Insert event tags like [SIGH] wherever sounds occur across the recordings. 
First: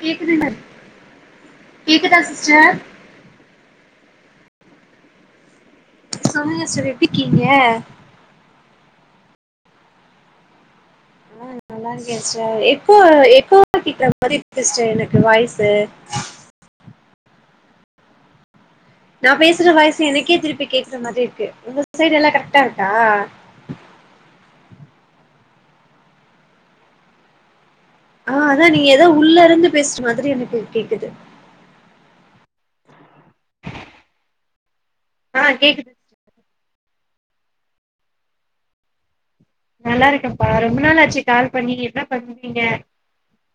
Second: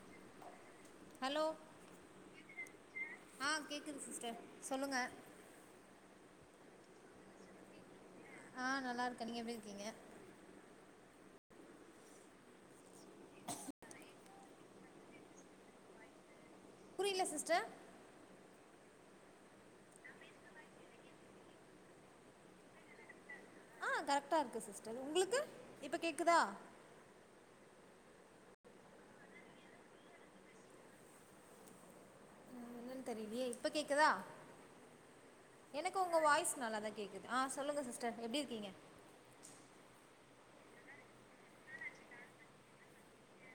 கேக்குதுங்ளா ஹலோ கேக்குதா சிஸ்டர் ஆ கேக்குது சிஸ்டர் சொல்லுங்க சொல்லுங்க சிஸ்டர் எப்டிக்கீங்க ஆ நல்லா இருக்க நீங்க எப்டி இருக்கீங்க ஆ நல்லா இருக்கே சிஸ்டர் எக்போ எகோவா கேக்குற மாரி இருக்கு சிஸ்டர் எனக்கு வாய்ஸ்சு புரில சிஸ்டர் நா பேசற வாய்சு எனக்கே திருப்பி கேக்கற மாரி இருக்கு உங்க சைடு எல்லா கரெக்டா இருக்கா அ கரெக்ட்டா இருக்கு சிஸ்டர் உங்களுக்கு இப்ப கேக்குதா ஆ அதா நீங்க எதோ உள்ள இருந்து பேசுற மாரி எனக்கு கேக்குது என்னன்னு தெரியலயே இப்ப கேக்குதா ஆ கேக்குது எனக்கு உங் க வாய்ஸ் நல்லா தா கேக்குது ஆ சொல்லுங்க சிஸ்டர் எப்டி இருக்கீங்க நல்லா இருக்கப்பா ரொம்ப நாள் ஆச்சு கால் பண்ணி என்ன பண்ணுவீங்க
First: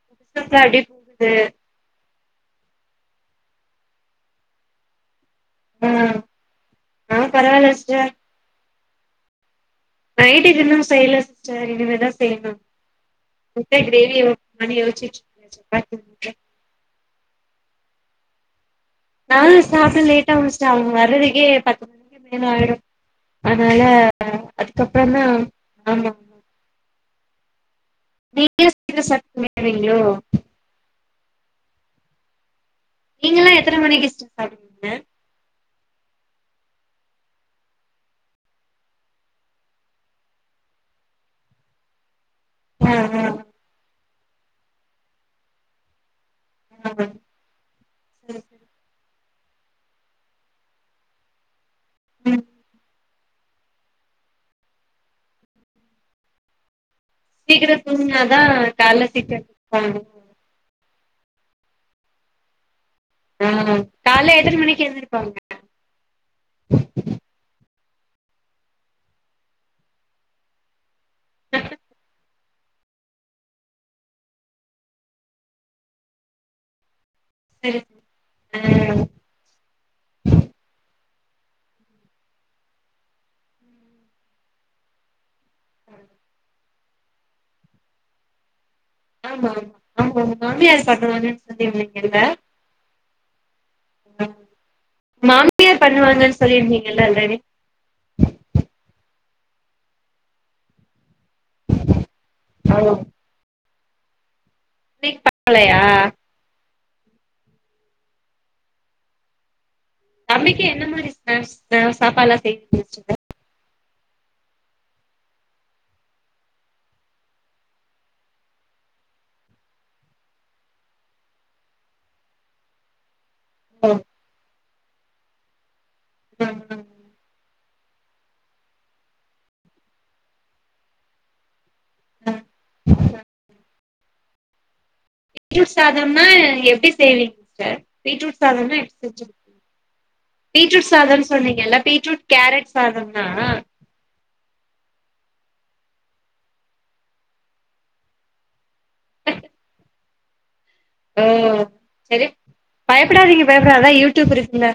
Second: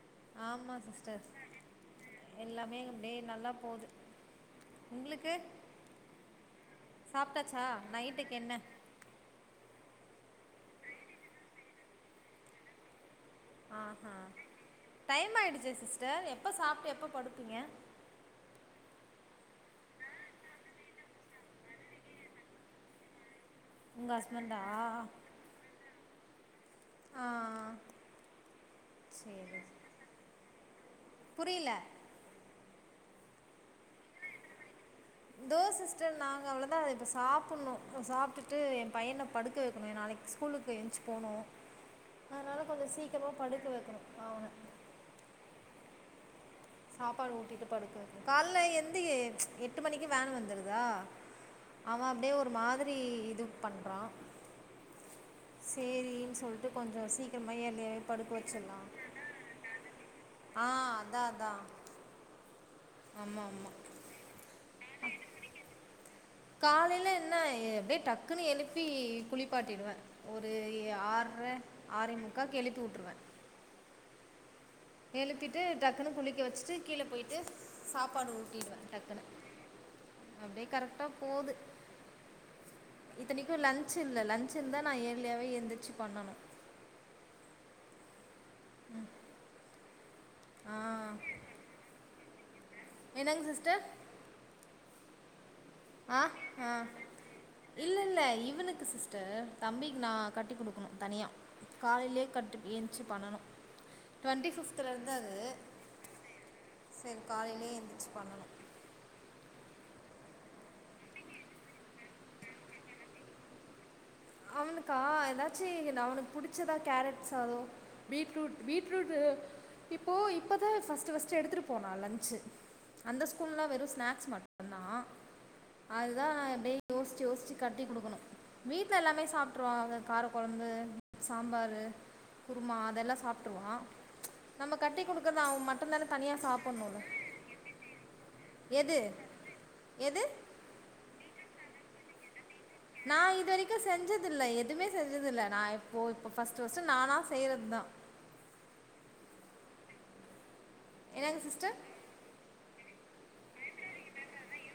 [INAUDIBLE] சுலா ஆமா எப்டி சிஸ்டர் போது எல்லாமே அப்டியே நல்லா போது உங்களுக்கு ஆ ஆ சாப்ட்டாச்சா பரவால்ல சிஸ்டர் நைட்டுக்கு என்ன நைட்க்கு இன்னு செய்யல சிஸ்டர் இனிமேதா செய்ணு முட்ட ஆஹா கிரேவி மாரி யோசிச்சுட்டு டைம் இருக்க ஆயிடுச்சே சப்பாத்தி சிஸ்டர் முட்ட எப்ப சாப்ட்டு எப்ப படுப்பீங்க நா சாப்ட லேட்டாகு சிஸ்டர் அவுங்க வரதுக்கே பத்து மணிக்கு மேல ஆயிடு அதனால உங்க ஹஸ்பண்டா அதுக்கப்புறதா ஆமா ஆ ஆ வீட்லே செஞ்சு சாப்ட் போயிருவிங்ளோ புரில நீங்களா எத்தன மணிக்கு சிஸ்டர் சாப்டுவீங்க தோ சிஸ்டர் நாங்க அவ்ளோதா இப்ப சாப்பட்ணு இப்ப சாப்ட்டுட்டு எ பையன படுக்க வைக்கணு நாளைக் ஸ்கூலுக்கு ஏன்ச்சு போணு அதனால கொஞ்சோ ஆ ஆ சீக்கரமா படுக்க வைக்கணு அவன ஆமா சாப்பாடு ஊட்டிட்டு படுக்க வைக்கணு சரி கால்ல சரி எந்தய எட்டு மணிக்கு வேன் வந்துறுதா ஆவ அப்டியே ம் ஒரு மாதிரி இது பண்றா சேரின் சொல்ட்டு கொஞ்சோ சீக்கரமா சீக்கிர இயர்லியாவே படுக்க தூங்குனாதா வச்சர்லா கால்ல சீக்கிர எந்திரிப்பாங்க ஆ அதா அதா ஆமா ஆமா ஆ கால்ல எத்தன மணிக்கு எந்திருப்பாங்க காலைல என்ன எப்டியே டக்குன்னு எழுப்பி குளிப்பாட்டிடுவே ஒரு எ ஆற்ரை சரி ஆறேமுக்காக்கு எழுப்பி உட்ருவே எழுப்பிட்டு டக்குன்னு குளிக்க வச்சிட்டு கீழ போய் டு சரி சாப்பாடு ஊட்டிடுவே ஆ டக்குன்னு அப்டியே கரெக்டா போது இத்தனிக்கும் லன்ச் இல்ல லன்ச் இருந்தா நா ஏயர்லியாவே எந்திரச்சு பண்ணனு ஆமா ஆமா உங்க ஆ மாமியாரு பண்ணுவாங்கன்னு சொல்லியிருந்தீங்கல்ல என்னங் சிஸ்டர் அ மாமியார் பண்ணுவாங்கன்னு சொல்லியிருந்தீங்கல்ல முன்னாடி இல்ல இல்ல இவனுக்கு சிஸ்டர் தம்பிக்கு நா கட்டு குடுக்கணு தனியா காலைலயே கட்டு ஆல்ரெடி ஏன்ச்சு பண்ணனு டவெண்டி பிப்த் த்துறந்து இன்னைக்கு அது பண்லையா செரி காலையிலே எந்திரிச்சி பண்ணணு தம்பிக்கு என்ன மாரி ஸ்னக்ஸ் அ சாப்பாடுல்லா செஞ்சு‌ வச்சிங்க அவனுக்கா எதாச்சு அவனுக்கு புடிச்சதா கேரட் சாதோ பீட்ரூட் பீட்ரூட்டு இப்போ இப்பதா ஃபஸ்ட்டு ஃபஸ்ட்டு எடுத்துட்டு போனா லன்சு அந்த ஸ் ஸ்கூல்லா வெறு ஸ்நாக்ஸ் மட்டுதா அதுதா நா எப்டியே யோசிச்சு யோசிச்சு கட்டி குடுக்கணு வீட்ல எல்லாமே சாப்டுருவா அவ கார கொழம்பு சாம்பாரு குருமா அதெல்லா சாப்ட்டுருவா நம்ம கட்டிகுடு குடுக்கறத அவன் பீட்ரூட் மட்டுந்தானே சாதம்னா தனியா சாப்பிட்ணு எப்டி இல்ல செய்வீங்க சிஸ்டர் பீட்ரூட் சாதம்னா எப்டி எது செஞ்சு எது பீட்ரூட் சாதம் சொன்னீங்கல்ல பீட்ரூட் கேரட் நா சாதம்னா இது வரிக்கும் செஞ்சதுல்ல எதுமே செஞ்சதுல்ல நா இப்போ இப்போ ஃபர்ஸ்ட்டு ஃபர்ஸ்ட்டு நானா செய்றதுதா [UNINTELLIGIBLE] ஓ என்னங் சிஸ்டர் சரி பயப்படாதீங்க பயப்படா அத்தா யூடியூப் இருக்குல்ல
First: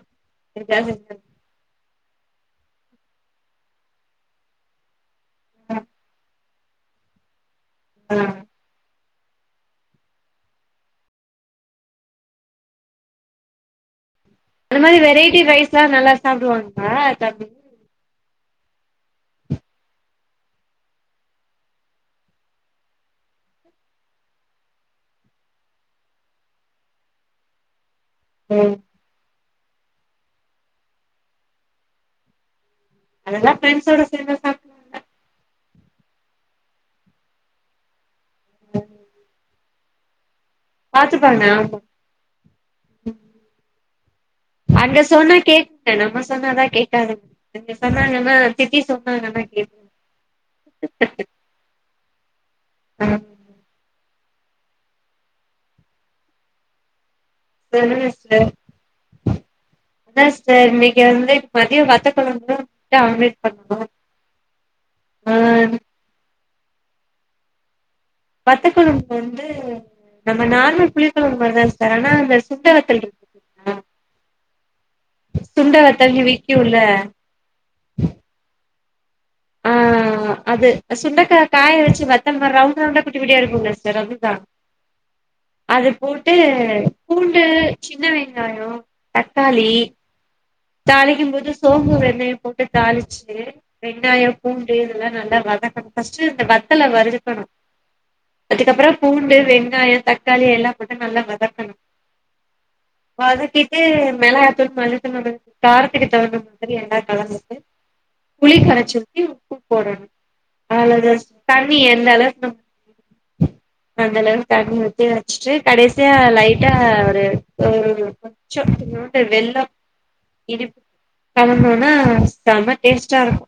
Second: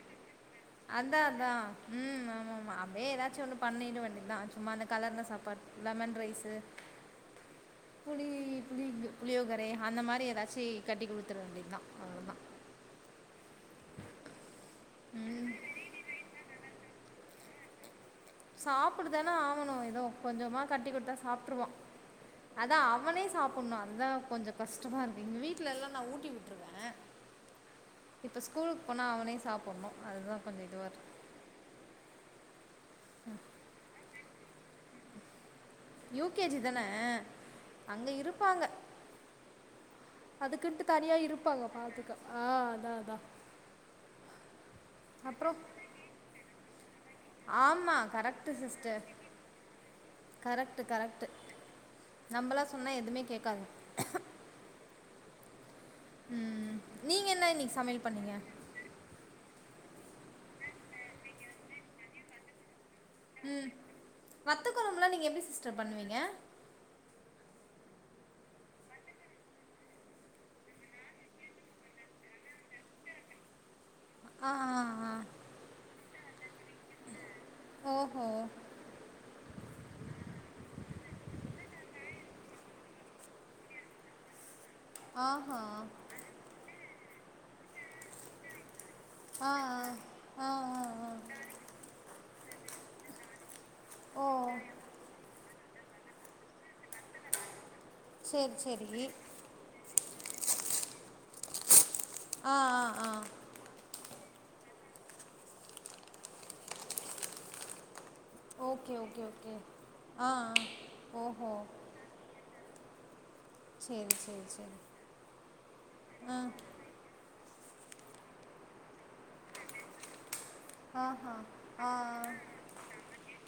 அத்தா அத்தா ம் ஆமா ஆமா அப்டியே ஏதாச்சும் ஒண்ணு பண்ணிட வேண்டியதுதா சும்மா அந்த கலர்னஸ் சாப்பாட் லெமன் ரைஸ்சு புளி புளி [UNINTELLIGIBLE] புளியோகரை அந்த மாறி ஏதாச்சு கட்டி குடுத்துற வேண்டியதுதா அவ்ளதா அந்த மாறி வெரைட்டி ரைஸ்லா நல்லா சாப்டுவாங்ளா [UNINTELLIGIBLE] சாப்புட்டுதானே ஆகணு ஏதோ கொஞ்சமா கட்டி குடுத்தா சாப்ட்ருவா அத்தா அவனே சாப்புட்ணு அது தா கொஞ்சோ கஷ்டமா இருக்கும் இங்க வீட்ல எல்லா நா ஊட்டி விட்ருவே அ இப்ப ஸ்கூலுக்கு போனா அவனே சாப்புட்ணு அதுதா கொஞ்சோ இதுவா இருக் [UNINTELLIGIBLE] அதெல்லா ஃப்ரெண்ட்ஸ் சோட சேந்து சாப்டுவாங்க யூ கே ஜி தானே அங்க இருப்பாங்க அதுக்குன்ட்டு தனியா பாத்துப்பாங்க இருப்பாங்க ஆமா பாத்துக்க ஆ அத்தா அத்தா அங்க சொன்னா அப்றோ கேக்குதுங்க நம்ப சொன்னாதா கேக்காதுங்க அங்க ஆமா சொன்னாங்கன்னா கரக்ட்டு திட்டி சிஸ்டர் சொன்னாங்கன்னா கேக்குங்க கரக்ட்டு கரக்ட்டு நம்பளா சொன்னா ஆமா எதுமே கேக்காது உம் நீங்க என்ன இன்னைக்கு சமையல் சொல்லுங்க பண்ணீங்க சிஸ்டர் அத்தா சிஸ்டர் இன்னைக்கு வந்து மதியோ வத்த கொழம்பும் ம் வத்த கொழம்பல்லா நீங்க ஆ எப்டி சிஸ்டர் பண்ணுவீங்க வத்தக்கொழம்பு வந்து நம்ப நார்மல் புளி கொழம்பு மாறிதா சிஸ்டர் ஆனா அந்த சுண்ட வத்தல் இருக்கு இல்லீங்களா க்கா வத்தல்னு விக்குல்ல [INAUDIBLE] ஓ ஹோ ஆ அது சுண்டக்கா காய வச்சு வத்தல் ரவுண்ட் ரவுண்டா குட்டி குட்டியா இருக்கும்ல சிஸ்டர் அதுதா ஆ அது போட்டு பூண்டு சின்ன வெங்காயோ ஆ தக்காளி ஆ ஆ ஆ தாளிக்கும் ஆ போது சோம்பு வெங்காயோ போட்டு தாளிச்சுட்டு ஓ வெங்காயம் பூண்டு எல்லா நல்லா வதக்கணு ஃபர்ஸ்ட்டு இந்த வத வத்தல வருக்கணு சேரி அதுக்கப்புறோ சேரி பூண்டு வெங்காயம் தக் காளி எல்லா போட்டு நல்லா வதக்கணு ஆ ஆ ஆ வதக்கி டு மெளகாத்தூள் மஞ்சதூள் நம்ம காரத்துக்கு தகுந்த மாரி எல்லா கலந்துட்டு புளி ஓகே கரச்சி ஊத்தி ஓகே ஓகே உப்பு போடணு ஆ ஆ அ அதுல ஓஹோ தண்ணி எந்தளவு நம்ம சேரி அந்த சேரி அளவுக்கு தண்ணி சேரி ஊத்தி வச்சுட்டு கடைசியா ஆ லைட்டா ஒரு ம் கொஞ்ச்சோ இத்துணூண்டு வெள்ளம் இனிப்பு ஆஹா ஆ கலந்தோனா செம டேஸ்ட்டா இருக்கு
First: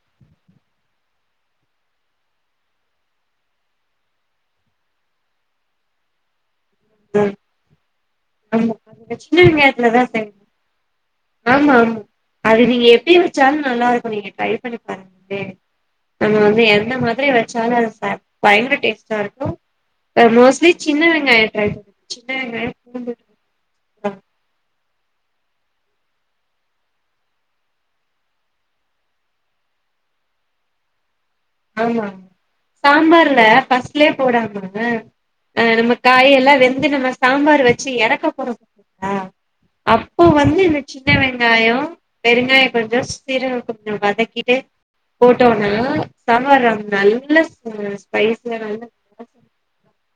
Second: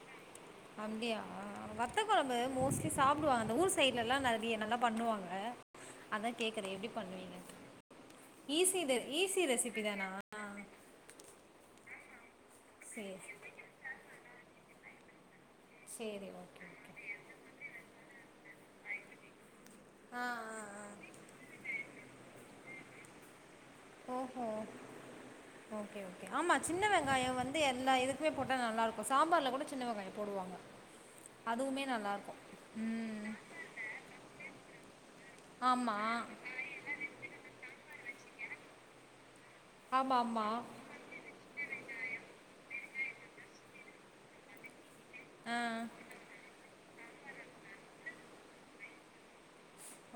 அப்டியா வத்தக்கொழம்பு மோஸ்ட்லி சாப்புடுவாங்க அந்த ஊர் சைட்லல்லா நறியா நல்லா பண்ணுவாங்க அத்தா கேக்குறே எப்டி பண்ணுவீங்கன்னு ஆமா அந்த சின்ன வெங்காயத்துலதா சென் ஆமா ஆமா அது நீங்க எப்டி சேரி வெச்சாலு நல்லா இருக்கும் நீங்க ட்ரை பண்ணி பாருங்களே சேரி நம்ம வந்து ஓகே ஓகே எந்த மாதிரி வெச்சாலு அது பயங்கர டேஸ்ட்டா இருக்கும் ஆ ஆ மோஸ்ட்லி ஆ சின்ன வெங்காயம் [INAUDIBLE] சின்ன வெங்காயம் பூண்டு ஓ ஓ ஓக்கே ஓக்கே ஆமா சின்ன வெங்காயம் வந்து எல்லா இதுக்குமே போட்டா நல்லாருக்கு சாம்பார்ல கூட சின்ன வெங்காயோ போடுவாங்க அதுவுமே ஆமா நல்லாருக்கு ம் சாம்பார்ல ஃபஸ்ட் ஃபஸ்லேயே போடாம ஆ நம்ம ஆமா காயெல்லா வெந்து நம்ம சாம்பார் வெச்சு எறக்க போற ளா ஆமா அப்போ ஆமா வந்து சின்ன வெங்காயோ வெருங்காயோ கொஞ்சோ சீரகோ கொஞ்சோ வதக்கிட்டு ஆ போட்டோனா சாம்பார் நல்ல ஸ்பைஸியா நல்ல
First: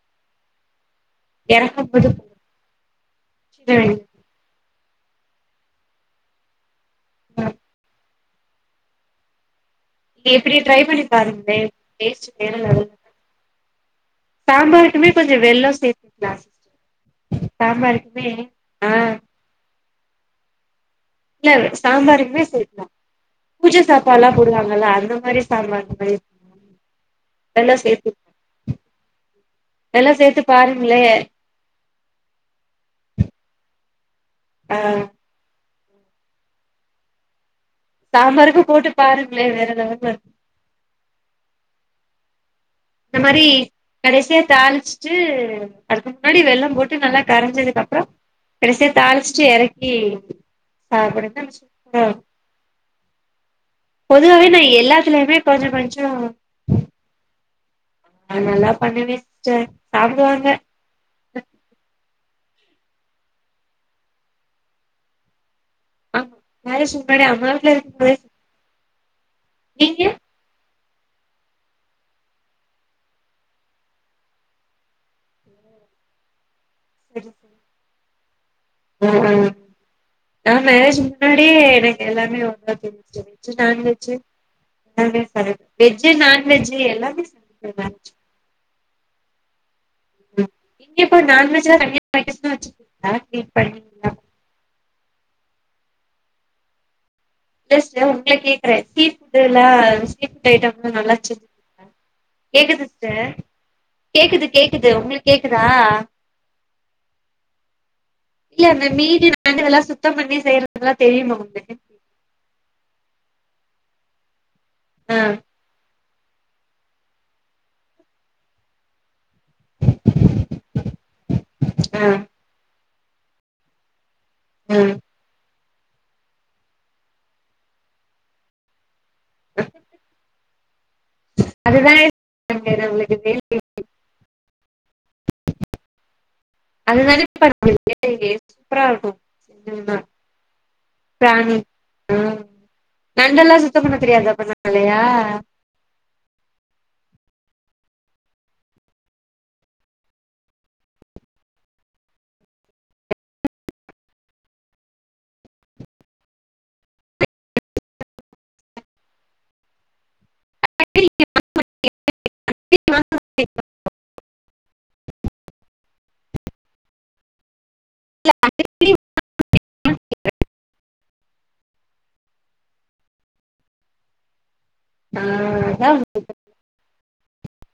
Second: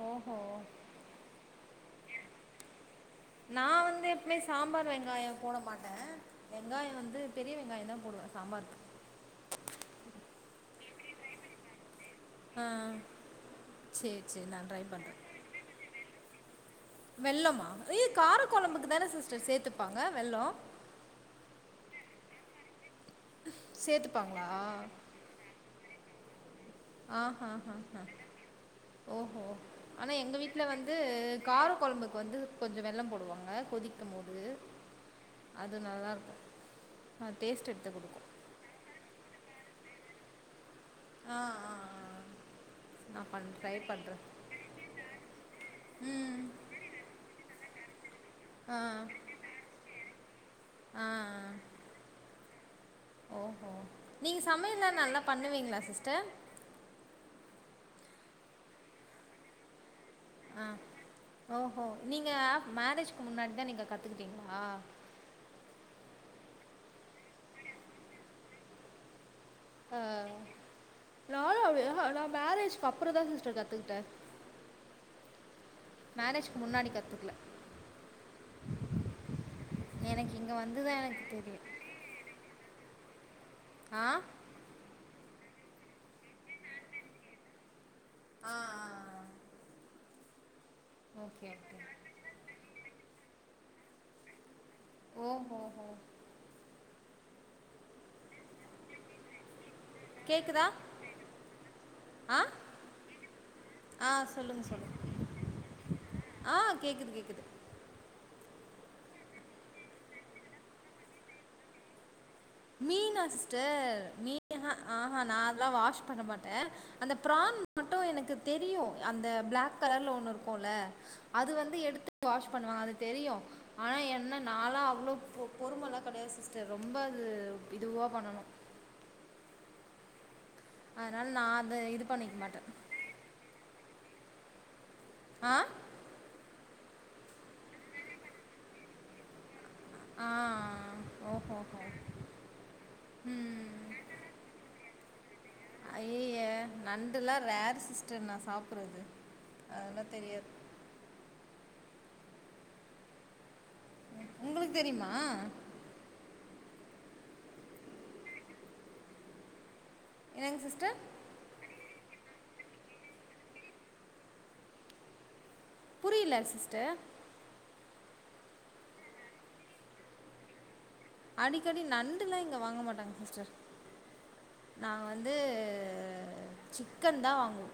ஓ ஓ எறக்கும் போது நா வந்து எப்பயுமே சாம்பார் வெங்காயோ போட மாட்டே வெங்காயோ வந்து பெரிய வெங்காயோ தா போடுவே சாம்பாருக்கு இது எப்டி ட்ரை பண்ணி பாருங்களே டேஸ்ட் வேற ஆ லெவல்ல இருக்கு. சேரி சாம்பாருக்குமே கொஞ்சோ வெள்ளோ சேத்துக்கலா வெள்ளமா அது கார ஆ கொழம்புக்கு தானே சிஸ்டர் சேத்துப்பாங்க வெள்ளோ இல்ல சாம்பாருக்குமே சேக்கலா பூஜ சாப்பாட்ல்லா சேர்த்துப்பாங்களா போடுவாங்கில்ல அந்த மாரி சாம்பாருக்கு ஆ ஆ ஆ ஆ ஓ ஓ ஆனா வெல்லோ எங்க சேத்து வீட்ல வந்து பாருங்களே கார கொழம்புக்கு வந்து கொஞ்சோ வெள்ளம் போடுவாங்க கொதிக்கும் போது ஆ அது நல்லா இருக்கு ஆ டேஸ்ட்டு எடுத்துக்கொடு சாம்பாருக்கு போட்டு பாருங்களே வேற லெவல்ல இருக்கு ஆ ஆ ஆ இந்த நா மாரி பண்ற ட்ரை பண்ணுறேன் கடைசியா தாளிச்சுட்டு அதுக்கு முன்னாடி ம் வெள்ளோ போட்டு நல்லா கரைஞ்சதுக்கு அப்றோ ஆ கடைசியா தாளிச்சுட்டு எறக்கி ஆ சாப்பாடுங்க ஆ சூப்பரா இருக்கு ஓஹோ நீங்க பொதுவாவே நா சமையல்லாம் நல்லா எல்லாத்துலயுமே கொஞ்சோ பண்ணுவீங்களா கொஞ்சோ சிஸ்டர்? நா நல்லா பண்ணிவே சிஸ்டர் சாப்டுவாங்க அ ஓ ஓ நீங்க மேரேஜ்கு முன்னாடிதா நீங்க கத்துக்கிட்டீங்களா அ மேரேஜுக்கு முன்னாடி அம்மா வீட்ல இருக்கும் போதே ஆ நீங்க நானு அப்டிதா நா மேரேஜ்க்கு அப்றோ தா சிஸ்டர் கத்துக்கிட்டே மேரேஜ்க்கு முன்னாடி கத்துக்கல ஆஹா எனக்கு நா இங்க வந்துதா மேரேஜ்க்கு எனக்கு முன்னாடியே தெரியு. எனக்கு எல்லாமே ஓரளவுக்கு ஆ தெரிஞ்சுருச்சு வெஜ் நான்வெஜு எல்லாமே சமப்பே வெஜு நான்வெஜு எல்லாமே சமப்பே நான் ஆ ஆ ஆ இங்க பாரு ஓகே நான்வெஜ் ஓகே எல்லா [INAUDIBLE] ஓ ஹோ ஹோ இல்ல சிஸ்டர் உங்கள கேக்குறே ஸீ ஃபுட்லா ஸீ ஃபுட் கேக்குதா? ஐட்டம் எல்லா நல்லா செஞ் ஆ கேக்குது சிஸ்டர் ஆ கேக்குது சொல்லுங்க கேக்குது சொல்லுங்க. உங்களுக் கேக்குதா ஆ கேக்குது கேக்குது இல்ல இந்த மீனு நண்டு இதெல்லா சுத்தம் பண்ணி செய்யறதுக்கெல்லா தெரியுமா உங்களுக்கு மீனா சிஸ்டர் மீனு அ ஆ ஆஹா நா அதெல்லா வாஷ் பண்ண மாட்டே அந்த ப்ரான் மட்டு எனக்கு தெரியு அந்த ப்ளாக் கலர்ல ஒண்ணு இருக்குல அது வந்து ஆ எடுத்துட்டு வாஷ் பண்ணுவாங்க அது தெரியு ஆனா என்ன ஆ நாளா அவ்ளோ பொறுமல்லா கெடையாது சிஸ்டர் ரொம்ப அது இதுவா பண்ணனு அ அதுனால நா அந்த இது பண்ணிக்க மாட்டே நம்ளுக்கு தே ஆ அதுதாலே [INAUDIBLE] சூப்பரா இருக்கு செஞ்சம்னா ஆ ஆ பிராணி ஹம் நண்டெல்லாம் சுத்தம் பண்ண தெரியாத பண்ணலையா ஐய்யய்ய நண்டுலா ரேர் சிஸ்டர் நா சாப்புட்றது அதெல்லா தெரியாது உங்களுக்கு தெரியுமா என்னங்க சிஸ்டர் [INAUDIBLE] புரியல சிஸ்டர் இல்ல [INAUDIBLE] அடிக்கடி நண்டுல்லா இங்க வாங்க மாட்டாங்க சிஸ்டர் நாங்க ஆ வந்து அதா சிக்கன் தா வாங்குவோ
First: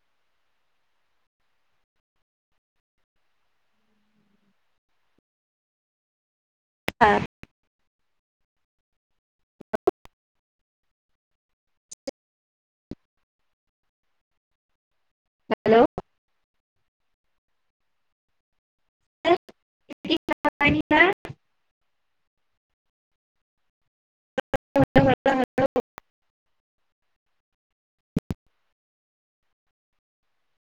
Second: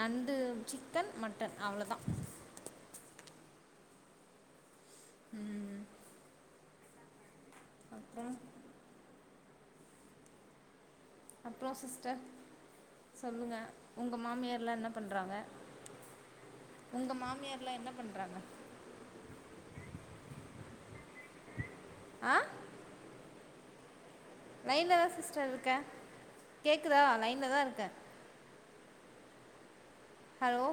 நண்டு சிக்கன் மட்டன் அவ்ளோதா ம் ம் அ அப்றோ அப்றோ சிஸ்டர் சொல்லுங்க உங்க மாமியார்லா என்னப் பண்றாங்க உங்க மாமியார்லா என்ன பண்றாங்க [INAUDIBLE] ஆ லைன்ல தா சிஸ்டர் இருக்கே கேக்குதா லைன்ல தா இருக்கே hello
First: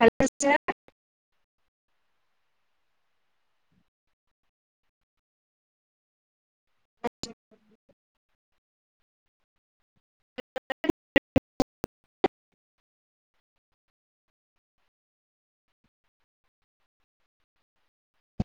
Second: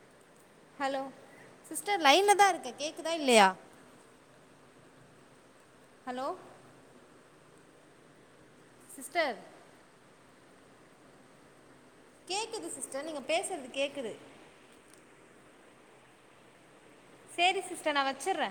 hello sister hello sister லைன்ல தா இருக்கே கேக்குதா இல்லையா ஹலோ சிஸ்டர் கேக்குது சிஸ்டர் நீங்க பேசுறது கேக்குது சேரி சிஸ்டர் நா வச்சுர்றே